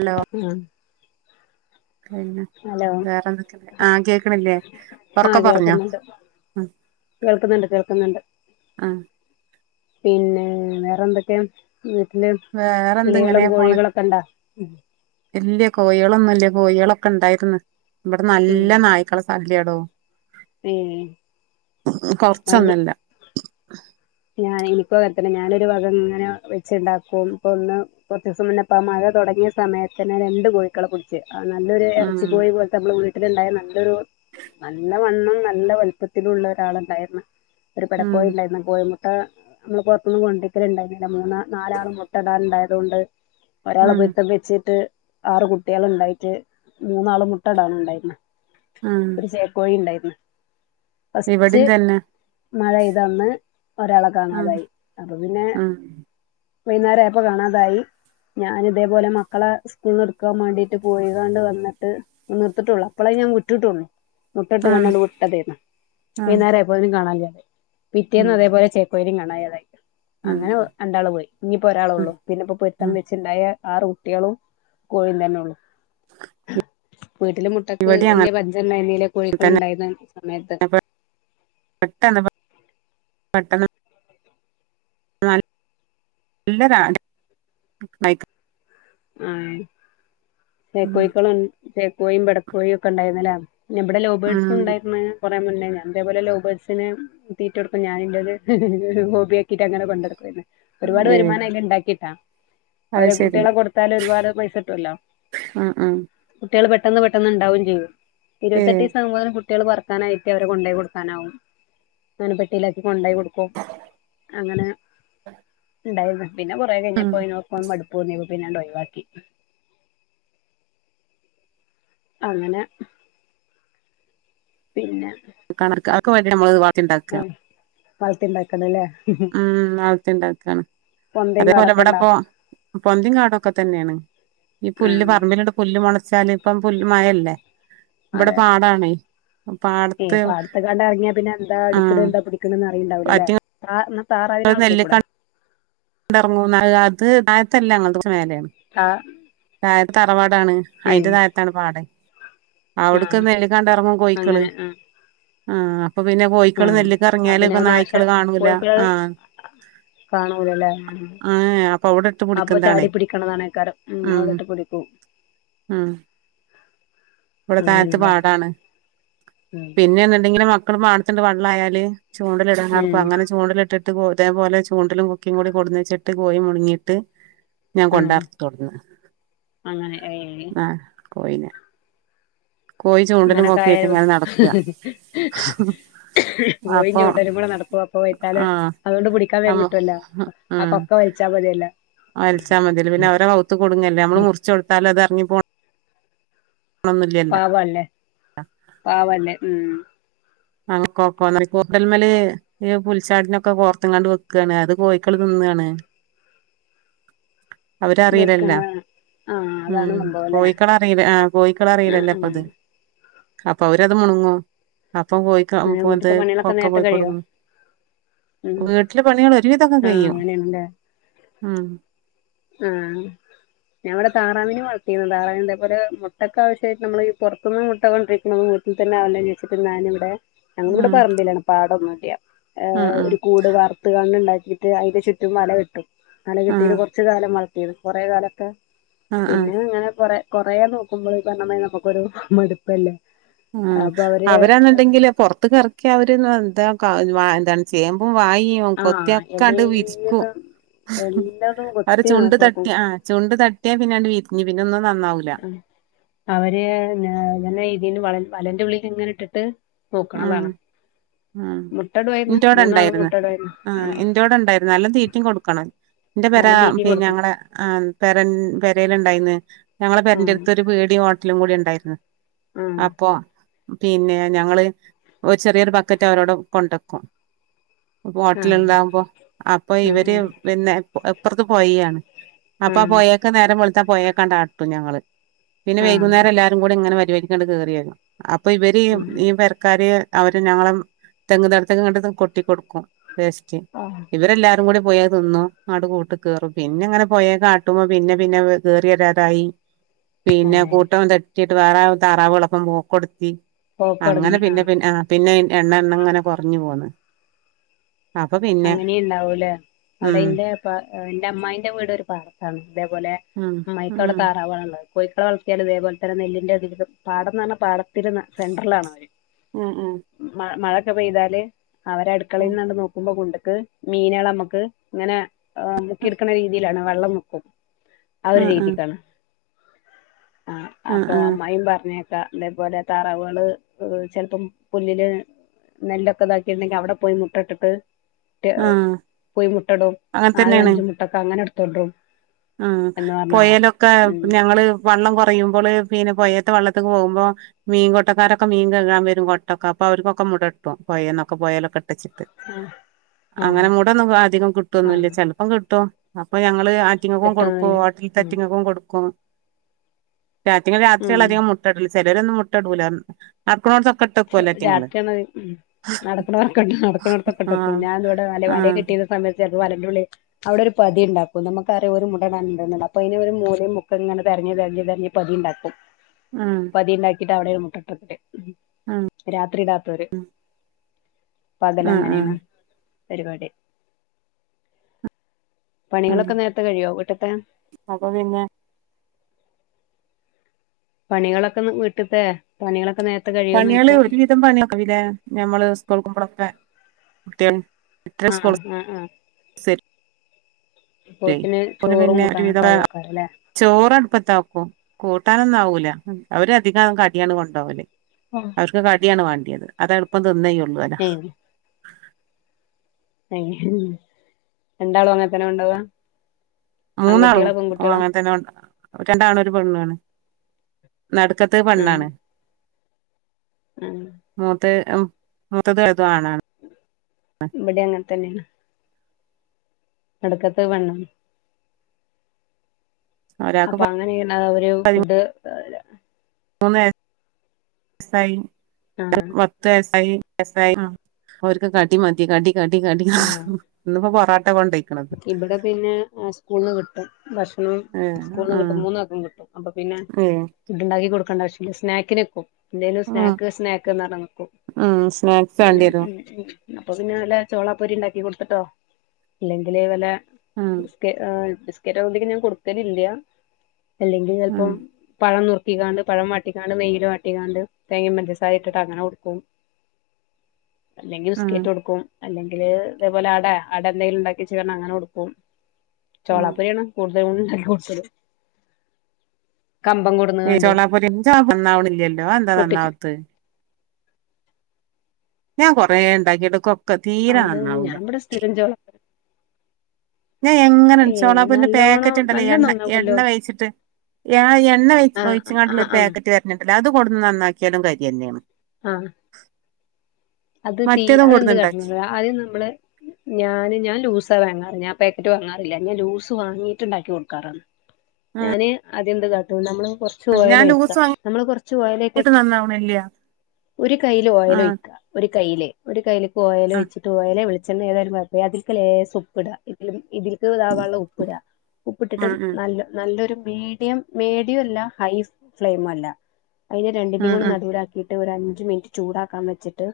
Hello ആമ് പിന്നെ വേറെന്തൊക്കെയുള്ളെ ആഹ് കേക്കണില്ലേ ഒറക്കെ ആഹ് പറഞ്ഞോ കേൾക്കുന്നുണ്ട് ആഹ് കേൾക്കുന്നുണ്ട് കേൾക്കുന്നുണ്ട് ആഹ് പിന്നെ വേറെ എന്തൊക്കെയാ വീട്ടില് വേറെന്ത് കിളികളും ഇങ്ങനെ പോണ് കോഴികളൊക്കെ ഇണ്ടാ ഉം ഇല്ല്യ കോഴികളൊന്നുംല്ല കോഴികളൊക്കെ ഇണ്ടായിരിന്ന് ഇവിടെ ഉം നല്ല നായ്ക്കള സ ല്ലെടോ ഏഹ് മല്ലി കൊറച്ചൊന്നല്ല ഞാൻ [unintelligible] ഞാനൊരു വക ഇങ്ങനെ വെച്ചുണ്ടാക്കും ഇപ്പോൾ ഒന്ന് കുറച്ചുസം മുന്നെപ്പം മഴ തുടങ്ങിയ സമയത്തന്നെ രണ്ട് കോഴിക്കളെ പിടിച്ച്. ആ നല്ലൊരു ഇറച്ചി ഉം കോയി പോലോത്തെ നമ്മള് വീ ട്ടിണ്ടായ നല്ലൊരു നല്ല വണ്ണം നല്ല വലുപ്പത്തിലുള്ള ഒരാളുണ്ടാരുന്നു ഒരു പെട ഉം കോയിണ്ടാരുന്ന് കോഴി മു ട്ട നമ്മള് പൊർത്തുന്നു കൊണ്ടിക്കല്ണ്ടായിന്യല്ല മൂന്നാനാലാളും മുട്ടടാൻ ഇണ്ടായതോണ്ട് ഒരാളെ ഉം പൊര്ത്തവെച്ചിട്ട് ആറ് കുട്ട്യേള്ണ്ടായിട്ട് മൂന്നാള് മുട്ടടാൻ ഉണ്ടാര്ന്ന് ഉം ഒരു ചേക്കോഴി ഇണ്ടായ് ഫസ്റ്റ് ഇവിടിം തന്നെ മഴെയ്തന്ന് ഒരാളെ ഉം കാണാതായി അപ്പൊ പിന്നെ ഉം വൈന്നേരായപ്പം കാണാതായി ഞാനിതേപോലെ മക്കളെ സ്കൂൾന്ന്ട്ക്കാൻ മാണ്ടിട്ട് പോയികാണ്ട് വന്നിട്ട് ന്ന്ർത്ട്ടുള്ളു അപ്പളേ ഞാൻ വിട്ടിട്ടൊള്ളു ഉം മുട്ടട്ട്കാണ്ട് ആണ്ട് വ്ട്ടതേന്ന് ഉം വൈന്നാരയപ്പോതിന് കാണാനില്ല ഉം പിറ്റേന്നതേ കോഴിനിം കാണയതായി ഉം അങ്ങനെ രണ്ടാള് പോയി ഇനിപ്പം ഉം ഒരാളൊള്ളൂ പിന്നെപ്പം പൊര്ത്തം ഉം വെച്ച് ണ്ടായ ആറ് കുട്ട്യേളും കോയിം തന്നൊള്ളു വീട്ടില് മുട്ടക്ക് ഇവിടിം വല്യ അങ്ങനെ പഞ്ചണ്ടായ്നില്ല കോഴികള് തന്നെ ഉണ്ടായിര്ന്ന് സമയത്ത് പെട്ടന്ന് [unintelligible] നല്ലതാ [unintelligible] [unintelligible] ഉം ചേക്കോയ്ക്കളും ചേക്കോയിം പെടക്കോയൊക്കെ ണ്ടായിരുന്നു ല്ലേ നബടെ ലൗബേഡ്സു ഉം ണ്ടായിര്ന്ന് ഞാപർഞ്ഞിലെ ഞാനിതേപോലെ ലൗ ബേട്സിന് തീറ്റൊട്ക്കും ഞാനിൻ്റെത് ഒരു ഹോബ്യാക്കിട്ട് അങ്ങനെ കൊണ്ടട്ക്കു അയ്നെ. ഒരുപാട് ഏ വരുമാനം അയ്ല്ണ്ടാക്കിട്ടാ അത് അവരെ ശരി കുട്ട്യാളെ കൊട് ഒരുപാട് പൈസ ട്ടൊവല്ലോ ഉം ഉം കുട്ട്യോള് പെട്ടെന്ന് പെട്ടെന്ന്ണ്ടാവും ചെയ്യും ഏ ഇരുവത്തട്ടീസങ്ങനെ കു കുട്ട്യാള് പെർക്കാനായിട്ട് അവരെ കൊണ്ടെയി കൊട്ക്കാനാവും അങ്ങനെ പെട്ടിലാക്കി ഉണ്ടായി കൊടുക്കും അങ്ങനെ [unintelligible] [unintelligible] ഇല്ലായിരുന്നു പിന്നെ കൊറേ ഉം കിഞ്ഞപ്പ ആയിനോപ്പം മട് പൂർണ്ണിവ പിന്നെണ്ടവ്വോ വാട്ടി അങ്ങനെ പിന്നെ കൊക്ക ഞമ്മള്ത് വാ ച്ചിണ്ടാക്ക വളർത്തി ഉണ്ടാക്ക്ണെല്ലേ ഉം നാളത്തെ ഉണ്ടാക്കാണ് പൊന്തയും അതേപോലെ കാടൊക്കെ ഇണ്ടാ ഇവിടെപ്പൊ പൊന്തയിം കാടുക്കെ തന്നെയാണ് ഈ പുല്ല് ആഹ് പറമ്പിലിട് പുല്ല് മൊളച്ചാല് പ്പം പുല്ല് മഴല്ലേ വ്ടെ പാടാണേ ഏഹ് പാടത്ത് പാടത്ത്ക്കാണ്ട് എറങ്ങിയ പിന്നെ എന്താ എടുക്ണ്‌ ആഹ് എന്താ പിടിക്ക്‌ണ്ന്ന് അറി ഉണ്ടാവൂലെ ആറ്റിങ്ങ കാരണം താറാവിനെ വളർത്തിക്കൂടെ ണ്ടെറങ്ങുന് അത് തായത്തല്ല ങ്ങൾത് മേലേണ് താ തായെ തറവാ ടാണ് ഏ അയിന്റെ താഴത്താണ് പാടെ അവ്ട്ക്ക ആഹ് നെല്ല്കാണ്ട് എറങ്ങും കോഴിക്കള് അങ്ങനെ ആഹ് ആഹ് ഇപ്പൊ പിന്നെ കോയിക്കള് ആഹ് നെല്ല് അ ക്കെറങ്ങിയാല് പിന്നെ ഇപ്പം അത് നാശ നായ്ക്കള് കാണൂല കോഴിക്കള് ആഹ് കാണൂലല്ലേ ഉം ആഹ് ഏഹ് അപ്പൊ അവിടെ ഇട്ട് പിടിക്കുന്നതാണ് ഉ അവിടെട്ട് പിടിക്കും ഇവിടെ താഴത്ത് അങ്ങനെയാണല്ലേ പാടാണ് ഉം പിന്നെന്ന് ണ്ടെങ്കില് മക് വ്ടെ മാനത്ത്ണ്ട് വെള്ളം ആയാല് ചൂണ്ടലിടാർപ്പ അങ്ങനെ ചൂണ്ടലിട്ട് ത് പോൽ തേപോലെ ചൂണ്ടലും കൊക്കയും കൂടി കൊടുന്ന് വച്ചിട്ട് കോയി മുണ്ങ്ങിട്ട് ഞാൻ ഉം കൊണ്ടർ ആഹ് തൊർന്ന് അങ്ങനെ ഏ ആഹ് കോയിനെ കോയി ചൂണ്ടലും ഇങ്ങനൊക്കെ കൊക്കിയായിട്ട് ആയാലും ഇങ്ങനെ നടക്ക കോയി അപ്പൊ ചൂണ്ടലും കൂടെ നടപ്പു അപ്പോ വയ് ത്താലെ ആഹ് അതുകൊണ്ട് പിടിക്കാൻ വേ നമ്മ കുട്ടുല്ലോ ആ ഉം കൊക്ക വലിച്ചാ മതില്ലോ വലിച്ചാ മതില്ലോ പിന്നെ അവരെ കൗത്ത് കുടുങ്ങല്ലേ മ്മള് മുറിച്ച് കൊടുത്താലും അത് എറങ്ങി പോണ് പാവല്ലേ പാവല്ലേ ഉം അക്ക [unintelligible] കൂട്ടതൽമല്ഈ പുൽച്ചാടിനൊക്കെ കോർത്തങ്ങാണ്ട് വെക്കാണ് അത് പോയിക്കുള്ളതൊന്നാണ് അവരറിയിലല്ല വെക്കണ ആഹ് ഉം അതാണ് സംഭവം ല്ലേ കോഴിക്കള അറിയില്ല ആ കോഴിക്കള അറിയിലല്ലേ ആഹ് ഇപ്പ അത് ആഹ് അപ്പൊ അവരത് മുണുങ്ങോ ഇപ്പം പോയിക്ക പോത് വീട്ടിത്തെ പണികളൊക്കെ കൊക്ക നേരത്തെ കഴിയോ പോയിക്കൊടുക്കും ഉം വീട്ടിലെ പണികൾ ഒരുവിധൊക്കെ ആഹ് കഴും അങ്ങനെയാണല്ലേ ഹം ആഹ് കട്ടുന്നത്ാധാ ഇതേപോലെ മുട്ടൊക്ക ആശ്യമായിട്ട നമ്മൾ ഈ പുറത്തനിന്ന് മുട്ട കൊണ്ടരിക്കണന്ന വട്ടിൽന്ന ആാവില്ലോെന്ന് ചോച്ചിട്ട് ഞാനിവിടെ ഞങ്ങൾ ഇവിടെ ഉം പറമ്പലാണ് പാടൊന്ന യാ ഉം ഹ് ഉം ഒരു കൂട് വാർത്ത കണ് ഉണ്ടാക്കി എന്നിട്ട് അതി ചുറ്റും വല കെട്ടും വല ഉം കെട്ടി കുറച്ചു കാലം വളർത്തിയത് കുറെേ കാലൊക്കെ ഉം ഉം പിന്നെ അങ്ങനെ പോറ കൊറേ നോക്കുമ്പോൾ ഈ പറണ നമുക്കൊ ഒരു മടുപ്പല്ലേ ഉ അപ്പൊ അവര് അവരാന്നുണ്ടെങ്കില് പുറത്തു ഒക്കെഇറക്കിയാൽ അവര് എന്താ എന്താണ് ചെയ്യ വായും ആഹ് കൊത്തിയൊക്കൊണ്ട് വിരിക്കും എല്ലേതും എല്ലതും അവര് കൊത്തി ചുണ്ട് നാസാക്കും തട്ടിയ ആ ചുണ്ട തട്ടിയാ പിന്നെ വി നീ പിന്ന ഒന്നും നന്നാവൂല ആ അവര് എന്നെ ഇ വ വലന്റെള്ളളി എങ്ങെ ഇട്ടിട്ട് ആ നോക്കണതാണ് ആ മുട്ടടുവായിരുന്നു ഇന്റോടെ മൂന്നാളും ഉണ്ടായിരുന്നു മുട്ടടുവായിരുന്നു ഉം നല്ലാം തീറ്റയും കൊടുക്കണം എന്റെ പേര എന്നാലും തീറ്റയും കൊടുക്കണം ഞങ്ങളെ പേര നഉണ്ടായിരുന്നു ആഹ് ഞങ്ങള്ടെപെടുത്ത് ഒരു പീടിയും, ഹോട്ടലും കൂടിണ്ടണ്ട് ഉണ്ടായിരുന്നു ആഹ് അപ്പൊ പിന്നെ ഞങ്ങള് ഒരു ചെറിയൊരു ബക്കറ്റ് അവരോട് കൊണ്ടെക്കും ഹോട്ടല ഉണ്ടാാവുമ്പോ അപ്പൊ ഇവര് ആഹ് പിന്നെ അപ്പുറത്ത് പോയിയാണ് അപ്പൊ ആഹ് പോയക്കെ നേരം വെ ത്ത പോയേക്കണ്ടാട്ടും ഞങ്ങള് പിന്നെ ആഹ് ആഹ് വൈകുന്നേരം എല്ലാരും കൂടി ങ്ങനെ പിന്നെണ്ട് കെറിരും അപ്പൊ ഇവര് മീ ര് അവര് ഞങ്ങളും തെങ്ങ് തടത്ക്ക് കൊട്ടി കൊടുക്കും വെസ്റ്റ് ആഹ് ആഹ് ഇവരെല്ലാരും കൂടി പോയ തിന്നു ആണ്ട് കൂട്ട് കേറും പിന്നെ അങ്ങനെ പോയേ കാട്ടുമ്പോ പിന്നെ പിന്നെ കെറിവരാതായി പിന്നെ ഏഹ് കൂട്ടം തെ ചിട്ട് വേറെ താറാവാളപ്പം പോക്കൊടുത്തി അങ്ങനെ പൊകോടങ്ങി പിന്നെ പിന്നെ ആ പിന്നെ എണ്ണ എണ്ണ ഇങ്ങനെ കൊറഞ് പോന്ന് അപ്പൊ പിന്നെ അങ്ങനെയ് ഇണ്ടാവൂല്ലേ അവിടെ ഉം ഇന്റെ എന്റെ അമ്മായിന്റെ വീട് ഒരു പാടത്താണ് അതേപോലെ ഉം അമ്മായിക്ക് അവിടെ ഉം താറാവാള്ണ്ട് കോഴിക്കളെ വളർത്തിയാല് ഇതേപോലെ തന്നെ നെല്ലിന്റെ എടീലും പാടംന്ന് പടത്തിന്റെ സെന്റർലാണ് അവര് അ ആ മ മഴൊക്കെ പെയ്താല് അവര് അടുക്കളയിന്ന് പൊ കുണ്ട്ക്ക് മീനാളെ നമ്മക്ക് ഇങ്ങനെ ആ മുക്കിട്ക്ണ രീതിയിലാണ് വെള്ളം മൊക്കും ആ ഒരു ഉം രീതിക്കാണ് ആ ഉം ഉം അപ്പൊ ഉം അമ്മായും പർഞ് അതേപോലെ താറാവ്കള് ചെലപ്പം പുല്ലില് നെല്ലൊക്കെ ഇതാക്കിട്ട് ണ്ടെങ്കില് അവിടെ പോയി മുട്ട ഇട്ടിട്ട് ട്ട് ആ പോയി മുട്ടടും അങ്ങനെ നാലും അഞ്ചും മുട്ടൊക്കെ അങ്ങനെ [unintelligible] അ എന്ന് പറഞ്ഞ കാണാം പോയലൊക്കെ ഉം ഞങ്ങള് വള്ളം കയുമ്പള് പിന്നെ പോയേത്തെ വള്ളത്ക്ക് പോകുമ്പോ മീൻ കൊട്ടക്കാരൊക്കെ മീൻ കഴുകാൻ വരും കൊട്ടക്കെ അവർക്കൊക്കെ മുടട്ടും പോയേന്നൊക്കെ പോയലൊക്കെ ഇട്ട് ആ അങ്ങനെ മൂട ആ ഒന്നും അധികം ആ കിട്ടുന്നുംല്ല ചെലപ്പം കിട്ടും അപ്പൊ ഞങ്ങള് റ്റങ്ങക്കും കൊടുക്കും കിട്ടുന്നില്ല ഓട്ടല് ഉം റ്റങ്ങക്കും കൊടുക്കും അയ്റ്റങ്ങള് രാത്രിയാണ് ഉം അധികം മുട്ടടല് ചരരൊന്നും മുട്ട ഇടൂല രാത്രിയണ നടക്കുന്നർക്കെട്ടോ നടക്കണോടത്തൊക്കെട്ടോ പോ ആഹ് ഞാൻ ഇവിടെ നല്ല വല ആഹ് കിട്ടിയുന്ന സമയത്ത്ല്ല അത് വലുള്ളി അവിടെ ഒരു പതി ഉണ്ടാക്കും നമുക്കറിയ ഒരു മുടണ്ട അപ്പൊ അതിന ഒരു മൂലയും മുക്ക ഇങ്ങനെ െരഞ്ഞഞ് തതിരഞ്ഞ് തെഞ്ഞഞ് പതി ഉണ്ടാക്കും ആഹ് ഇത അവിടെ ഒരു മുട്ടത്തില് ആഹ് രാത്രി ഇടാത്തര് പകല ആഹ് എങ്ങനെയാണ് ആഹ് പരിപാടി ആഹ് പണികളൊക്കെ നേരത്തെ കഴിയോ കീട്ടത്തെ അപ്പൊ പിന്നെ പണികളൊക്കെന്ന് വീട്ടിട്ടേ പണികളൊ പണിയാള് ഒരു വിധം പണിയക്കല്ലേ നഞമ്മള് സ്കൂൾ കുമ്പളപ്പ ട്ട ആ ആ ആ പിന്നെ ഒരുധ കൂട്ടാനൊക്കെ ആവോക്കാരല്ലേ ചോറട്പ്പ ണ്ടാക്കും കൂട്ടാനൊന്നും ആവൂല അവര അധികം കടിയാണ് കൊണ്ടപകലേ അവർക്ക് കടിയാണ് വാണ്ട അത എളപ്പം തിന്നയ്യ വട ഏഹ് അ എന്താളും അങ്ങനത്തന്നെ ഉണ്ടവാ മൂന്നാളും ഓ അങ്ങനെ തന്നെണ്ട രണ്ടാണും ഒരു പെണ്ണാണ് നടുക്കത്ത ആഹ് പണ്ണാണ് ആഹ് മത്തേ ഉം മുത്തത് ല്തു ആണാ ബടിയങ്ങത്തനെയാണ് എടുക്കത്ത വണണം ഒരാൾക്ക് അപ്പൊ അങ്ങനെയണ അവര് ഫുഡ് സയി ആഹ് പത്ത് വസായി സായി അവർക്ക് കാടി മതി കടി കടി കടി ആഹ് ഇന്ന് ഇപ്പോ പൊറട്ട ഇവിടെ പിന്നെ സ്കൂള്ന്ന് കിട്ടും ഭക്ഷണം ഏഹ് സ്കൂളന്ന് ആഹ് കിട്ടും മൂന്നക്കം കിട്ടും അപ്പൊ പിന്നെ ഏഹ് ഫുഡ്ണ്ടാക്കി കൊടുക്ക ണ്ട ആവശ്യമില്ല സ്നാക്കിനൊക്കും എന്തേലും ഉം സ്നാക്ക് സ്നാക്ക് എന്ന് പറഞ്ഞ് നടക്കും ഉം സ്നാക്സ് വേണ്ടി വരും അതിന്‌ അപ്പൊ പിന്നെ നല്ല ചോളാപ്പൊരി ഉണ്ടാക്കി കൊടുത്തിട്ടോ ഇല്ലെങ്കിൽ അത് പോലെ ഉം ബിസ്ക ആ ബിസ്ക ബിസ്കറ്റ് ആവുമ്പൊത്തേക്ക് ഞാൻ കൊടുക്കലില്ല അല്ലെങ്കിൽ ചെലപ്പോ ഉം പഴം നുറു വാട്ടിക്കാണ്ട് പഴം വാട്ടിക്കാണ്ട് നെയ്യിൽ വാട്ടിക്കാണ്ട് തേങ്ങയ്യും പഞ്ചസാരയും ഇട്ടിട്ട് അങ്ങനെ കൊടുക്കും അല്ലെങ്കിൽ ഉം ബിസ്ക്കറ്റ് കൊടുക്കും അല്ലെങ്കിൽ അതേപോലെ അട അടന്റെ എന്തെങ്കിലും ഉണ്ടാ ക്കി വെച്ചക്കാണ് അങ്ങനെ കൊടുക്കും ഉം ചോളപൊരിയാണ് കൂടു [unintelligible] ചോളാപ്പൊരി നന്നാവണില്ലല്ലോ അത്‌ എന്താ പൊട്ടിച്ച് നന്നാവത്തത് ഞാൻ കൊറെ ഉണ്ടാക്കി എടുക്കും ഒക്കെ തീരെ അത് നന്നാവൂല ഞാൻ ഇവിടെ സ്ഥിരം ചോള ഞാൻ എങ്ങനെ ഏ പൊരിച്ചാലുംഅതിന്റെ നല്ലോണം പാക്കറ്റ് ഉണ്ടല്ലോ നല്ലോം എണ്ണ നന്നാവല്ലോ എണ്ണ തേച്ചിട്ട് ആ എണ്ണ ആഹ് ഒഴിച്ചങ്ങാണ്ടുള്ള ആഹ് ഒരു ആഹ് പാക്കറ്റ് വരുന്നുണ്ടല്ലോ അത്‌ കൊടുന്ന് നന്നാക്കിയാലും കാര്യം തന്നെയാണ് ആ അത് തീ മറ്റേതും അതെന്ത് കൊടുന്നുണ്ടാക്കി കാട്ടുന്നു അത് നമ്മള് ഞാന് ഞാൻ ലൂസാ വാങ്ങാറ് ഞാൻ പാക്കറ്റ് വാങ്ങാറില്ല ഞാൻ ലൂസ് വാങ്ങിട്ട് ഇണ്ടാക്കി കൊടുക്കാറാണ് ഞാന് അത് എന്ത്‌ കാട്ടും നമ്മള് കൊറച്ച് ഉം ഓയൽ ഞാൻ ലൂസ് ഒഴിക്കാം നമ്മള് കൊറച്ച് ഓയില് വാങ്ങിയിട്ട് നന്നാവണില്ല ഒരു കയ്ൽ ആ ഓയിൽ ഒഴിക്കുക കൈയില് ഒരു കൈയില് ഓയിൽ ആ ഒഴിച്ചിട്ട് ഓയിലൊ വെളി ച്ചെണ്ണയോ ഏതായും കൊഴപ്പമില്ല അതിൽക്ക് ലേശം ഉപ്പ് ഇടുക ഇതിലും ഇതിലും ഇ ഇതാവാനുള്ള ഉപ്പിടുക ഉപ്പിട്ടിട്ട് ഉം ഉം നല്ല നല്ലൊരു മീഡിയം മീഡിയം അല്ല ഹൈ ഫ്ലെയിമും അല്ല അതിന്റെ രണ്ടിന്റെയും ഉം കൂടെ ഉം നടുവിലാക്കിയിട്ട് ഒരു അഞ്ച് മിനിറ്റ് ചൂടാക്കാൻ വെച്ചി ട്ട്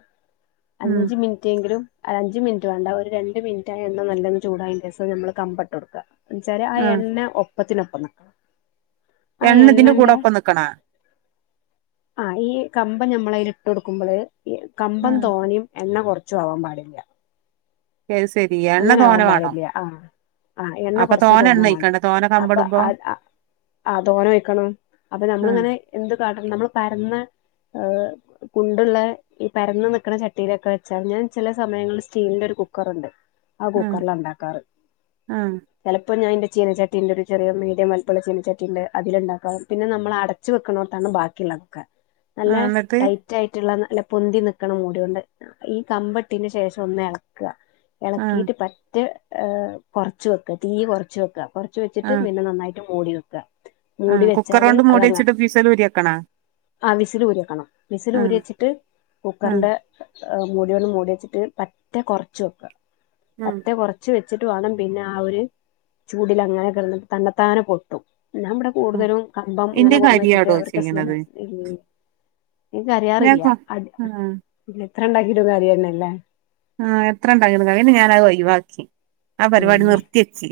ഉം അഞ്ച് മിനിറ്റെങ്കിലും അഞ്ച് മിനിറ്റ് വേണ്ട ഒരു രണ്ട് മിനിറ്റായ എണ്ണ നല്ലപോലെ ചൂടായ ശേഷം നമ്മൾ കമ്പട്ട് കൊടുക്കുക എണിച്ചാര് ആ എണ്ണ ഒപ്പ് ഒപ്പത്തിനൊപ്പം ന്ന് എണ്ണ ഇതിന്റെ കൂടെ ഒപ്പം നിക്കണ ആ ഈ കമ്പം ഞമ്മളതിൽ ഇട്ട് കൊടുക്കുമ്പോള് [unintelligible] കമ്പം ഉം തോനിയും എണ്ണ കുറ ച്ചോ ആവാൻ പാടില്ല. ശരി ശരി എണ്ണ അങ്ങനെ തോന ആവാൻ വേണോ പാടില്ല ആ ആ എണ്ണ അപ്പൊ കുറച്ച് തോന ദോന എണ്ണ വാണം ഒഴിക്കണ്ട തോന അപ്പൊ കമ്പടുമ്പോ ആ ദോന വെക്കണ് അപ്പൊ നമ്മൾ ഉം ഇങ്ങനെ എന്ത് കാട്ടണം നമ്മൾ പരന്ന ആ കുണ്ടുള്ള ഈ പരന്ന നിക്കണ ചട്ടിയിലൊക്കെ വെച്ചാൽ, ഞാൻ ചില സമയങ്ങളിൽ സ്റ്റീലിന്റെ ഒരു കുക്കറുണ്ട്. ആ ഉം കുക്കറില ഉണ്ടാക്കാറ് ഉം ചിലപ്പോ ഞാനെന്റെ ചീനച്ചട്ടിൻ്റെ ഒരു ചെറിയ മീഡിയം വലപ്പമുള്ള ചീനച്ചട്ടി ഉണ്ട് അതിലുണ്ടാക്കാവും പിന്നെ നമ്മൾ അടച്ചു വെക്കണോടത്താണ് ബാക്കിയുള്ളതൊക്ക. നല്ല ആ എന്നിട്ട് ടൈറ്റ് ആയിട്ടുള്ള അല്ല പൊന്തി നിക്കണം മൂടി കൊണ്ട് ഈ കമ്പട്ടിന് ശേഷം ഒന്ന് ഇളക്കുക. ആഹ് ഇളക്കിട്ട് പറ്റ ഹ കുറച്ച വെക്കുക, തീ കുറച്ച് വെക്കുക. കുറച്ച് വെച്ചിട്ട് ആഹ് പിന്നെ നന്നായിട്ട് മൂടി വെക്ക. മൂടി ആഹ് വെച്ചാല് കുക്കറോണ്ട് മൂടി അതങ്ങെ വെച്ചിട്ട് ഫീസലൂരി വെക്കണാ ആ വിസൽ ഊരിവെക്കണം വിസൽ ഊരി ആഹ് വച്ചിട്ട് ആഹ് കുക്കറിന്റെ ങഅ മൂടി കൊണ്ട് മൂടി വെച്ചിട്ട് പറ്റേ കുറച്ച് വെക്ക. അത്ര ആഹ് കുറച്ച് വ ച്ചിട്ട് വേണം പിന്നെ ആ ഒരു ചൂടൽ അങ്ങനെ കിടന്നിട്ട് തണ്ടത്താന പൊട്ടും. ഞാൻ ഇവിടെ കൂടുതലും കമ്പം ഇങ്ങനെ ഇന്റെ കൊണ്ട്ന്ന് വെച്ചിട്ട് കരിയാടോ അവിടത്തെ സ്മെല്ല് ചെയ്യണത് മ് [unintelligible] ഞാൻ യാറില്ല. കൊ ആഹ് ഇത്രണ്ടാക്കിട്ട് കാര്യ ഒന്നെല്ലേ? ആഹ എത്ര ഉണ്ടാക്കിട്ടു പിന്നെ ഞാനത് ഒഴിവാക്കി. ആ ഉം പരിപാടി നിർത്തിെച്ച്.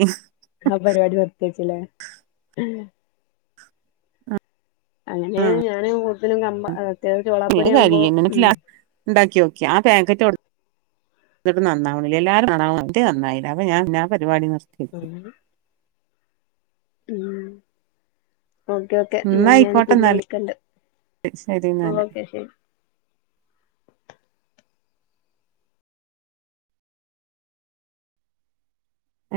ആ പരിപാടി നിർത്തയേച്ചില്ലേ? അങ്ങനെ ഞാന് ഉ തിലും കമ്പ ആ നീ കഴി [unintelligible] എന്നിട്ട് ലാസ്റ്റ് ഉണ്ടാക്കിയോ? ക്ക് ആപാക്കറ്റ് കൊടു ത്തിട്ട് നന്നാവണില്ല എല്ലാരും കാണാ കുണ ത്തിനന്നായില്ല അപ്പ ഞാൻ ആ പരിപാടി നിർ ഉം ഉ ഓക്കെ ഓക്കെ എന്നാ ഞാനീ ആയിക്കോട്ടെ പിന്നെ എന്നാല് വിളിക്കണ്ട് ശരി എന്നാല് ഓക്കെ ശരി. [unintelligible]